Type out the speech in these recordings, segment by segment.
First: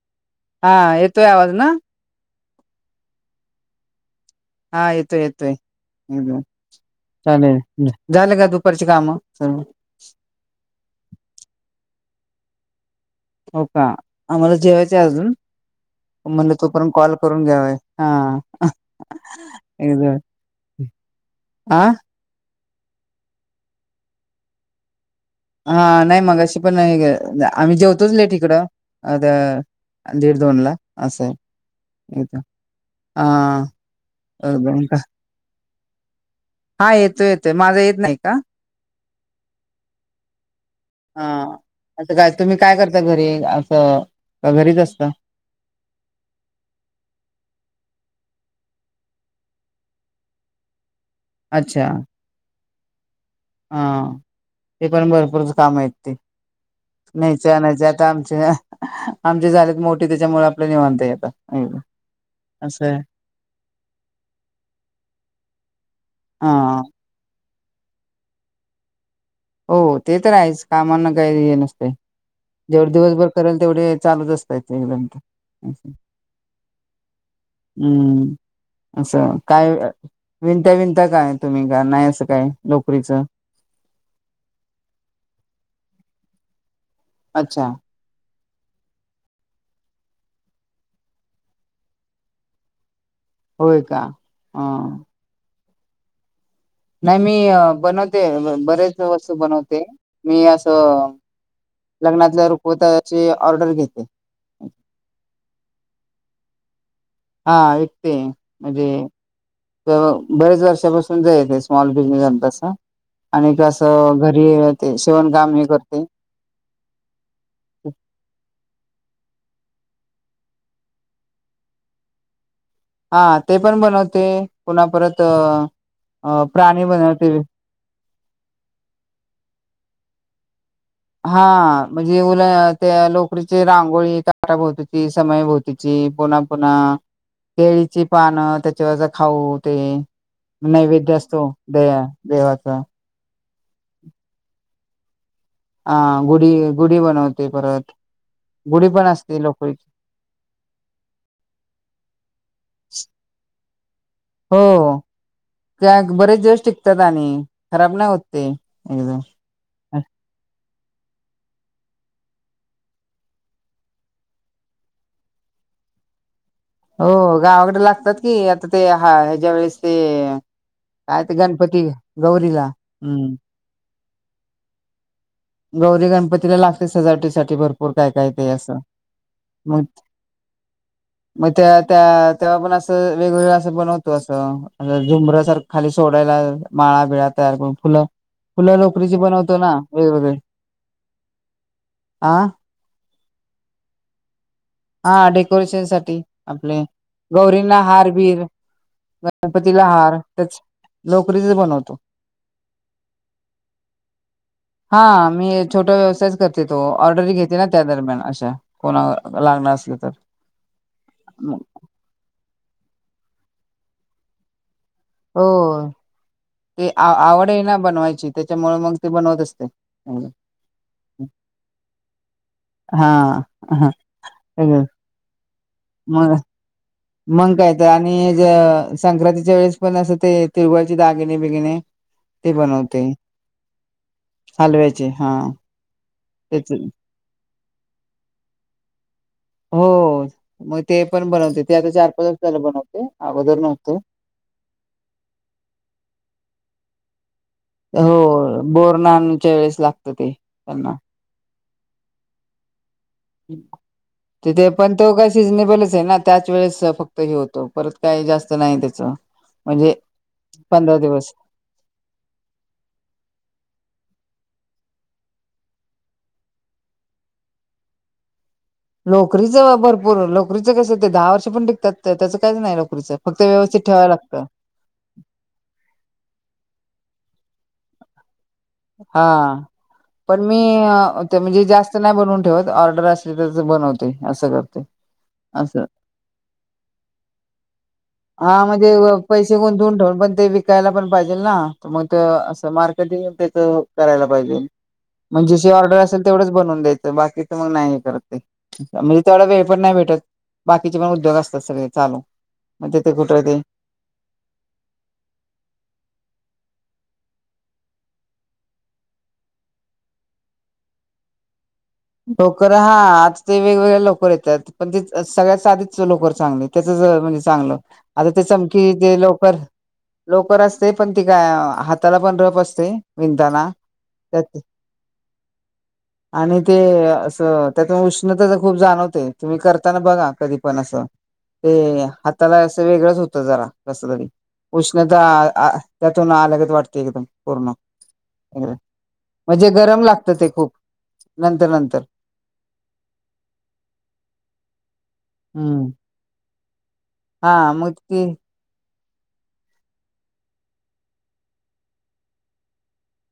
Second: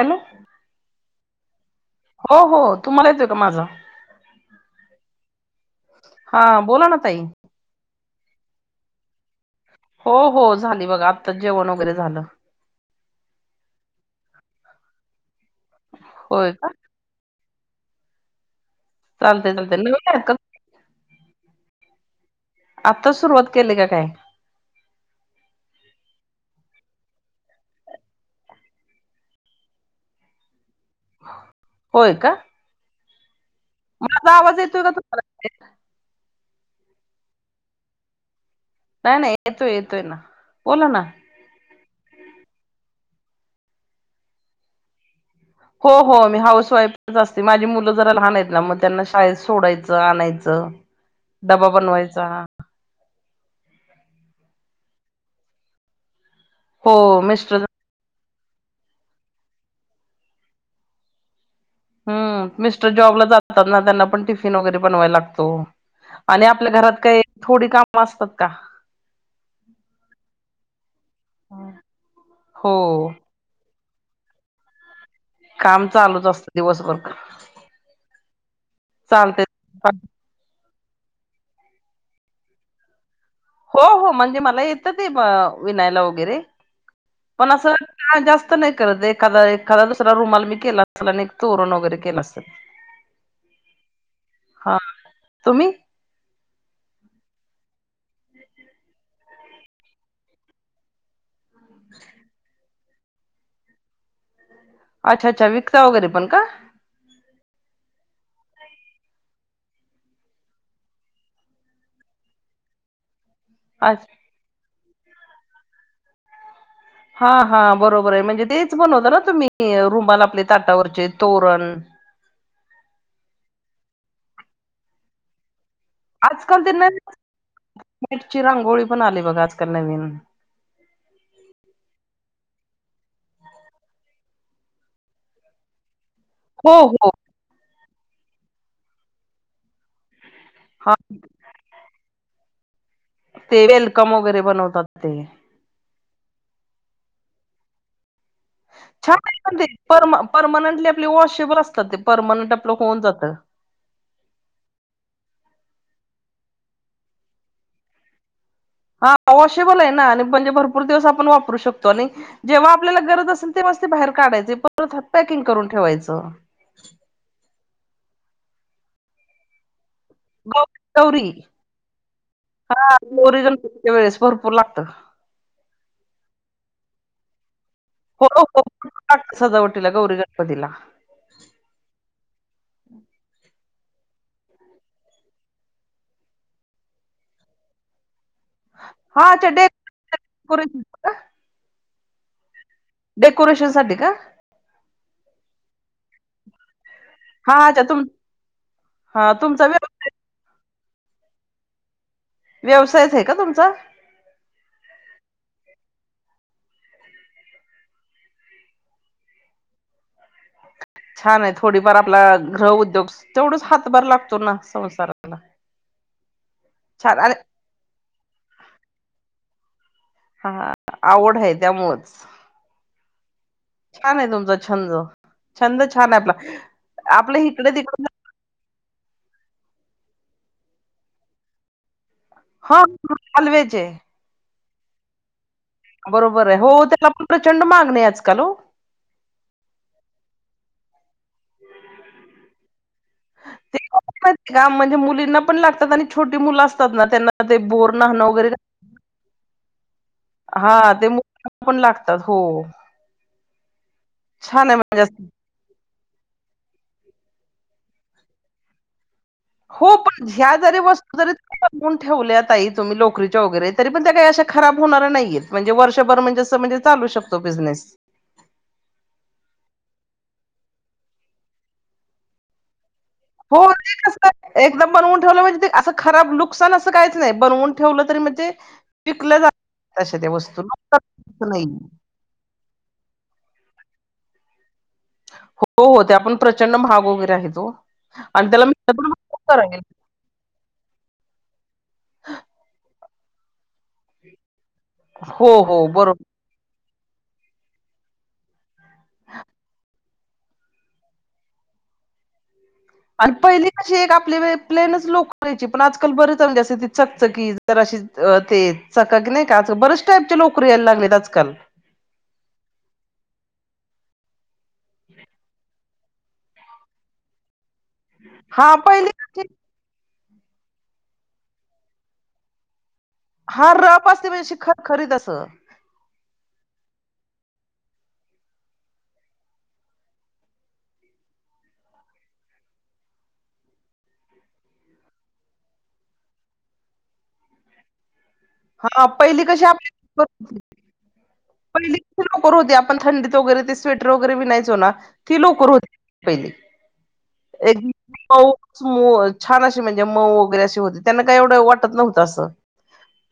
Hello हा येतोय आवाज ना? हो हो तुम्हाला येत आहे का माझा? हा येतोय येतोय एकदम. हा बोला ना ताई चालेल झालं का दुपारची कामं? हं हो हो झाली. बघ आता जेवण वगैरे झालं. हो का? आम्हाला जेवायच अजून होय म्हणल का तोपर्यंत कॉल कर. करून घ्याव हा. चालत चालत न [inaudible] [unintelligible] आं? आत्ताच सुरुवात केली का काय? हा नाही मग अशी पण आम्ही जेवतोच लेट ईकडं, अ दीड दोनला अस. होय का ह माझा आवाज येतोय का तुम्हाला? हा येतोय येतोय. माझा येत नाही का? नाही नाही येतोय येतोय ना. बोला ना हा आ काय तुम्ही काय करता घरी? असं घरीच असता. हो हो मी हाऊस वाईफ असते. माझी मुलं जरा लहानेत ना मग त्यांना शाळेत सोडायचं. आणायचं. डबा अच्छा बनवायचा. हा ते पण भरपूरच कामेत ते हो न्यायच मिस्टर आणायचं आता आम आमचे झालेत मोठ त्याच्यामुळे आपल्या निवांता आता. हम्म असं मिस्टर आहे. जॉबला जातात ना, त्यांना पण टिफिन वगैरे बनवाय लागतो. आणि हा आपल्या घरात काही थोडी काम असतात का? हो ते तर आहेच कामांना काही हे नसते जेवढे हो दिवसभर करेल तेवढे चालूच असतायेत एकट काम चालूच असतं दिवसभर हम्म. असं चालते काय विणत्या बिनत्या काय, तुम्ही का नाही असं काय लोकरीचं. हो हो म्हणजे मला येतं ते विनायला वगैरे पण अच्छा असं काळ जास्त नाही करत एखादा एखादा दुसरा रुमाला मी केला असेल. आणि तोरण वगैरे केलं असेल. होय का? हा ह. तुम्ही नाही मी बनवते बरेच वस्तू बनवते, मी असं लग्नातल्या रुखवताची ऑर्डर घेते. अच्छा अच्छा विकता वगैरे पण का? हा विकते म्हणजे ते बरेच वर्षापासून चयेते स्मॉल बिझनेस आमचा असा. आणि अच्छा. असं घरी ते शिवण काम ही करते! हा हा बरोबरे म्हणजे तेच बनवता ना तुम्ही रुमाला आपले ताटावरचे तोरण. हा ते पण बनवते पुन्हा परत अ अ प्राणी बनवते. मॅट ची रांगोळी पण आली बघा आजकाल नवीन. हा म्हणजे उल त्या लोकरीची रांगोळी ताटाभोवतीची, समयभोवतीची, पुन्हा हो पुन्हा हो केळीची पान त्याच्यावरच खाऊ. ते हा नैवेद्य असतो दे देवाचा. ते वेलकम वगैरे बनवतात ते. हा गुढी गुढी बनवते परत गुढी पण असते छान ते लोकरीची पर परमानंटली आपली वॉशेबल असतात ते परमानंट आपलं होऊन जातं. हो का बरेच दिवस टिकतात, आणि खराब नाही होत. ते एकदम हाशे बले ना आणि म्हणजे भरपूर दिवस आपण वापरू शकतो आणि जेव्हा आपल्याला गरज असेल तेव्हा ते बाहेर काढायचे परत पॅकिंग करून ठेवायचं. ठेवायचं. त्यात की आता ते हा ह्या ज्या वेळेस ते गौ काय गौरी ते गणपती गौरीला हा हम्म. गौरी गणपतीच्या वेळेस भरपूर लागतं. गौरी गणपतीला लागते सजावटीसाठी भर पूर काय हो काय हो ते असं. भरपूर लागतं मग सजावटीला गौरी गणपतीला म त्या त्या तेव्हा पण असं वेगवेगळं बनवतो अस झुमर सारख खाली सोडायला माळा बिळा तयार करून फुलं फुला लोकरीची हा अच्छा बनवतो ना वेगवेगळे, डेकोरेशन का? आ डेकोरेशनसाठी का? हा डेकोरेशन साठी आपले हा गौरींना अच्छा तुम हारबीर हा तुमचा व्य गणपतीला हार त्याच लोकरीच बनवतो व्यवसायच आहे का तुमचा? हा मी छोट व्यवसाय करते तो ऑर्डर घेते ना त्या दरम्यान अशा कोणा ला लागणार असलं तर छान आहे मग थोडीफार आपला ग्रहउद्योग तेवढच हातभार लागतो ना संसाराला. हो ते छान आणि आवड आहे ना बनवायची त्याच्यामुळे मग ते बनवत असते. हा आवड आहे त्यामुळेच ह ह छान आहे तुमचा हा छंद छंद छान आहे आपला मग आपल्या मंग इकडे काय तर तिकडे आणि ज संक्रांतीच्या वेळेस पण असं ते तिरवळचे दागिने बिगिने ते हा बनवते हलव्याचे हलव्याचे हा बरोबर आहे त्याच हो त्याला पण प्रचंड मागनी आजकाल हो हो मग ते पण बनवते ते आता चार पाच वाजलं बनवते अगोदर ते नव्हतो माहिती म्हणजे मुलींना पण लागतात आणि छोटी मुलं असतात ना त्यांना ते बोर्न्हान वगैरे हो बोरनाच्या वेळेस लागत ते हा त्यांना ते पण लागतात हो छान तिथे आहे पण म्हणजे तो असं. काय सिझनेबलच ना त्याच वेळेस फक्त हे होतं परत काही जास्त नाही त्याच म्हणजे हो पण ह्या जरी पंधरा वस्तू दिवस जरीून ठेवल्या आ तुम्ही लोकरीच्या वगैरे तरी पण त्याही खराब होणाऱ्या नाहीयेत म्हणजे वर्षभर म्हणजे असं चालू शकतो बिझनेस लोकरीचं भरपूर लोकरीचं कसं ते दहा वर्ष पण टिकतात त्याचं काहीच नाही लोकरीचं फक्त हो व्यवस्थित ठेवावं तेस लागतं एकदम बनवून ठेवलं म्हणजे ते असं खराब लुक नुकसान असं काहीच नाही बनवून ठेवलं तरी म्हणजे हा पिकलं जात तशा त्या पण मी वस्तू नुकसान म्हणजे नाही जास्त नाही बनवून ठेवत ऑर्डर असली तर बनवते असं करते असं हो हो ते आपण प्रचंड महाग वगैरे आहे तो हा म्हणजे पैसे गुंतवून ठेवून पण ते विकायला पण पाहिजे तर मग ते असं मार्कन त्याच करायला पाहिजे हो म्हणजे जे हो ऑर्डर बरोबर असेल तेवढंच बनवून द्यायचं बाकीच मग नाही हे करते म्हणजे तेवढा वेळ पण नाही भेटत बाकीचे पण उद्योग असतात सगळे चालू मग तिथे आणि कुठं ते पहिली कशी एक आपली प्लेनच लोक करायची पण आजकाल बरच चकचकी जर अशी ते चककी नाही का आजकाल बरेच टाईपच्या लोकरी यायला लागलेत आजकाल लोकर हा आता ते वेगवेगळ्या लोकर येतात पण ते सगळ्याच आधीच लवकर चांगली त्याचच म्हणजे चांगल आता ते हा चमकी पहिली ते कशी लवकर लोकर असते पण ती काय हाताला पण रप असते विणताना हा रफ असते म्हणजे अशी त्यात खरखरीत असं आणि अस त्यात उष्णता खूप जाणवते तुम्ही करताना बघा कधी पण असं ते हाताला असं वेगळंच होत जरा कस तरी उष्णता त्यातून आल्यागच वाटते एकदम पूर्ण हा पहिली कशी म्हणजे गरम आपली लागत ते खूप नंतर पहिली नंतर लोकर होते आपण थंडीत वगैरे ते स्वेटर वगैरे विनायचो ना ती लोकर हम्म होती पहिली हा एक मग ते छान अशी म्हणजे मऊ वगैरे असशी होते त्यांना काही एवढं वाटत नव्हतं असं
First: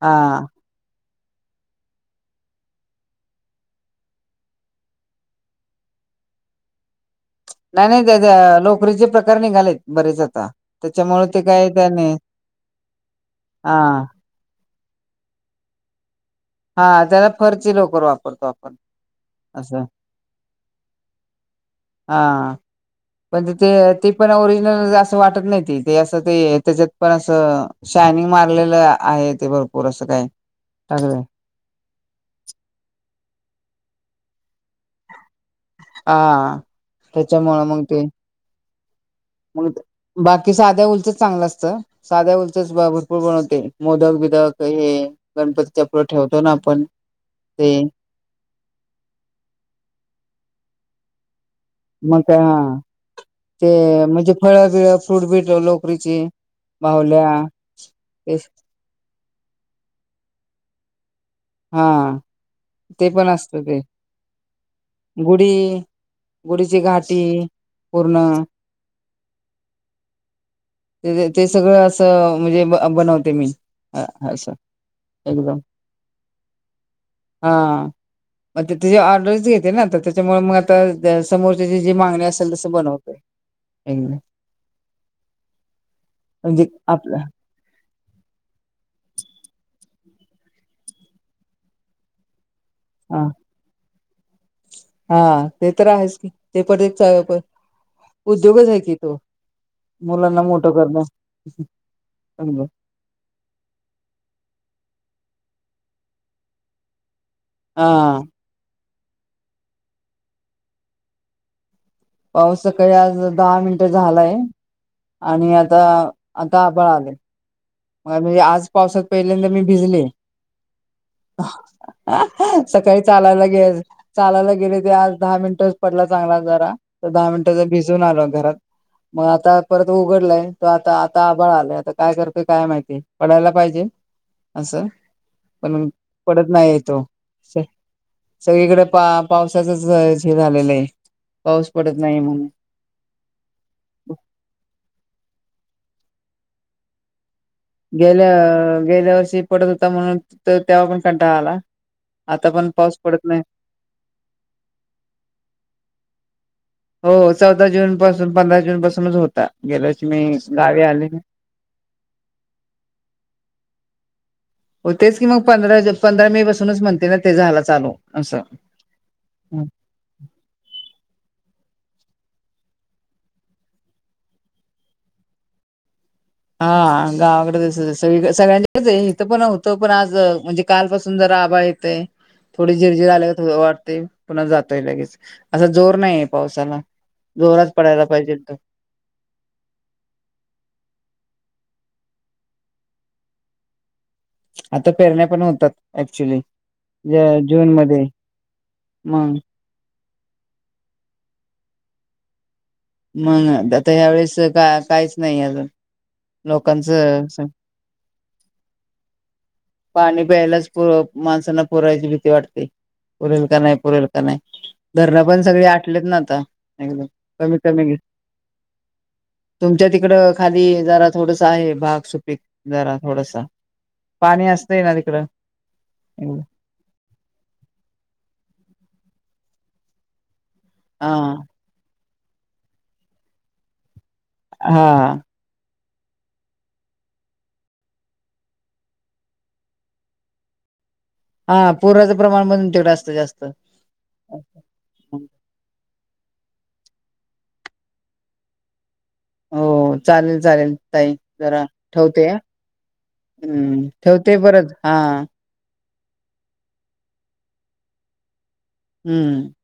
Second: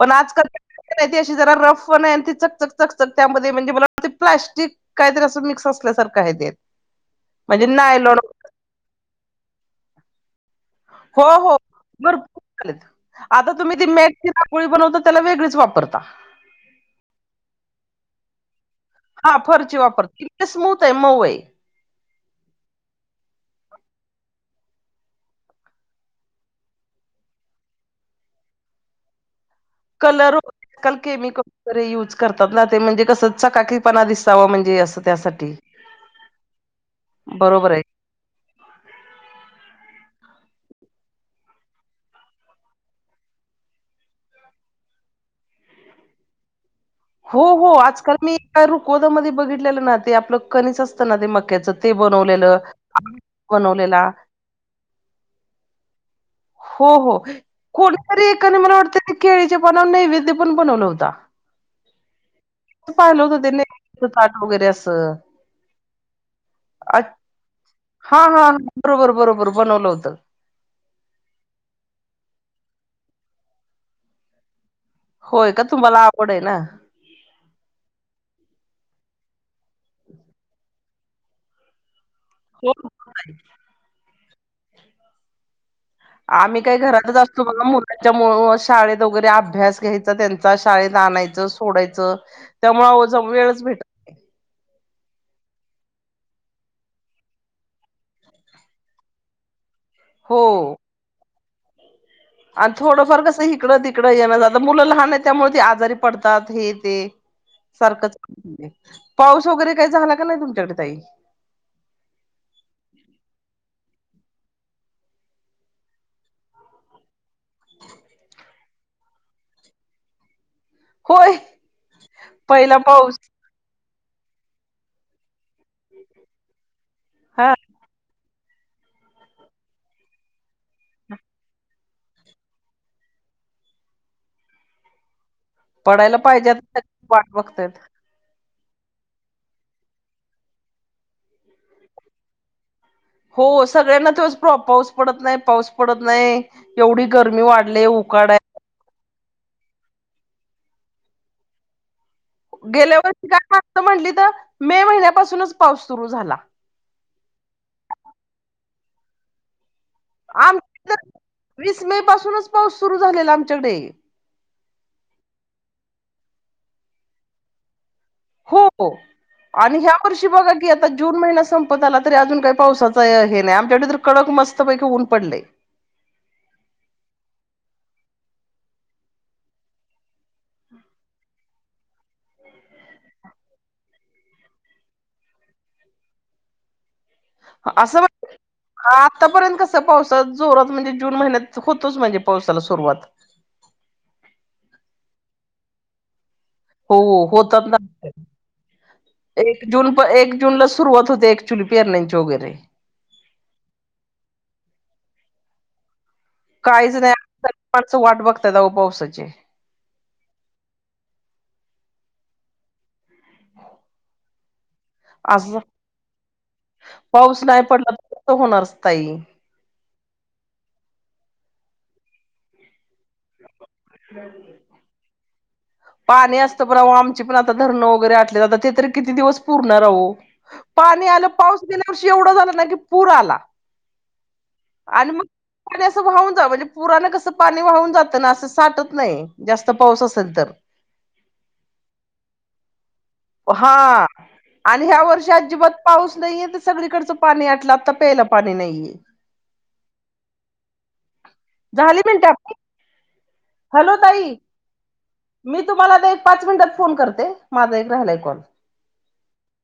पण हा आजकाल अशी जरा रफ पण त चकचक चकचक त्यामध्ये म्हणजे मला प्लास्टिक काहीतरी अस मिक्स असल्या तर काय ते म्हणजे नाही नाही नायलॉन त्याच्या लोकरीचे प्रकार निघालेत बरेच आता हो त्याच्यामुळे ते हो काय त्याने भरपूर चालेत आता तुम्ही हा ती मेळ पोळी बनवता त्याला वेगळीच वापरता हा त्याला फरची लोकर वापरतो आपण हा फर्ची असं वापरते के स्मूथ आहे मऊ आहे म्हणजे ते ते पण ओरिजिनल असं वाटत नाही त ते असं ते त्याच्यात पण असं शायनिंग मारलेलं आहे ते बरोर कलर कल केमिकल तर यूज करतात ना ते म्हणजे कसंचा चकाकीपणा दिससावा म्हणजे असं त्यासाठी हा त्याच्यामुंले बरोबर आहे मग ते मग बाकी साध्या उलचच चांगलं असतं साध्या उलचच भरपूर बनवते मोदक बिदक हे गणपतीचा पुढ ठेवतो ना आपण हो ते हो आजकाल मी रुकोदामध्ये बघितलेलं ना ते आपलं कनच असतं ना ते मग मग काय हा ते बनवलेला म्हणजे फळं बिळ फ्रूट बिटलं लोकरीची हो हो बाहुल्या कोणीतरी ते एकाने मला वाटतं केळीचे पाणावर नैवेद्य पण बनवलं होता हा ते पाहिलं पण होतं असत ते नैवेद्याचं ताट वगैरे असं गुढी गुढीची अ- घाटी पूर्ण हा हा हा. बरोबर बरोबर बनवलं होतं ते सगळं असं म्हणजे बनवते मी असं होय एकदम का तुम्हाला आवडेल हा मग ते तझे ऑर्डरच घेते ना तर त्याच्यामुळे मग आता समोरची जी मागणी असल तसं हो बनवत आम्ही काही घरातच आपलं असतो बघ मुलांच्या मु शाळेत वगैरे अभ्यास घ्यायचं त्यांचा शाळेत आणायचं सोडायचं त्यामुळेज हा वेळच भेटत हा ते तर आहेच की ते पण उद्योगच आहे कि तो हो मुलांना मोठं करणं समजा आणि थोडंफार कसं इिकडं तिकडं यें आ मुलं लहान आहेत त्यामुळे ते आजारी पडतात हे ते हा सारखंच पाऊस वगैरे काही झाला का नाही तुमच्याकडे तई पाऊस सकाळी आज दहा मिनिटे झालाय आणि आता आता आबळ आले मग म्हणजे आज पावसात पहिल्यांदा मी भिजले होय पहिला सकाळी पाऊस चालायला गे चालायला गेले ते आज दहा मिनिटच पडला चांगला जरा तर दहा मिनिट हा ज भिजून आलो घरात मग आता परत उघडलाय त आता आता आबााळ आलाय आता काय करत काय माहिती पडायला पाहिजे असं पण पडायला पडत पाहिजे आता नाही येतो सगळे वाट बघतायत सगळीकडे पा पावसाचच हे झालेलं आहे पाऊस पडत नाही म्हणून हो सगळ्यांना तच पाऊस पडत नाही पाऊस पडत नाही एवढी गर्मी गेल्या गेल्या वर्षी पडत होता म्हणून तेव्हा पण कंटाळ आला आता पण पाऊस गेल्या पडत वर्षी नाही कायत म्हटली तर मे महिन्यापासूनच पाऊस सुरू झाला हो चौदा जून पासून पंधरा जून पासूनच होता गेल्या वर्षी मी आम गावी आले वीस मे पासूनच पाऊस सुरू झालेला आमच्याकडे हो तेच की मग पंधरा पंधरा मे पासूनच म्हणते ना ते झायला चालू असं हो आणि ह्या वर्षी बघा की आता जून महिन्या संपत आला तरी अजून काही पावसाचा हे नाही आमच्याकडे तर कडक मस्त पैकी ऊन पडले हा गावाकडेस सगळ्यां इथं पण होतं पण आज म्हणजे कालपासून जर आभाळ येतंय थोडी झिरझिर आल्या थो वाटते पुन्हा जातोय लगेच असा जोर नाहीय पावसाला जोरात पडायला असं पाहिजे तो आतापर्यंत कस पावस जोरात म्हणजे जून महिन्यात होतोच म्हणजे पावसाला सुरुवात आता पेरण्या पण होतात ऍक्च्युली हो होतात जून ना मध्ये मग एक जून प एक जूनला सुरुवात होते एक चुली पीयारण्याचे वगैरे मग आता ह्या वेळेस का काहीच नाही अजून काहीच नाही लोकांचं पण अस वाट बघतात दऊ पावसाची पाणी प्यायलाच पुर माणसांना पुरयची भीती वाटते पुरेल का नाही पुरेल का नाही धरण पण असं सगळे आटलेत ना आता एकदम पाऊस कमी नाही पडला कमी तर कसं होणार ताई. तुमच्या तिकड खाली जरा थोडस आहे भाग सुपीक जरा थोड पाणी अस पाणी असत ब आमची पण आता धरणं वगैरे आटले आता ते तरी कती दि पूर्ण पा हा आ पाऊे एवढा झा ना की पूर आला हा ह मग आणि असं वाहून जा म्हणजे पुराणं कसं पाणी वाहून जात असं साठत नाही जास्त पाऊस असेल तर हा पूर्चं प्रमाण म्हणून तेवढं असत हा आणि ह्या वर्ष अजिबात पाऊस नाहीये तर सगळीकडचं पाणी आटलं आता प्यायला पाणी नाहीये हो चालेल चालेल ताई जरा झाली मिनटं ठेवते आपली हम्म ठेवते परत हा मला ते एक पाच मिनिटात फोन करते माझा एक राहिलाय कॉल हम्म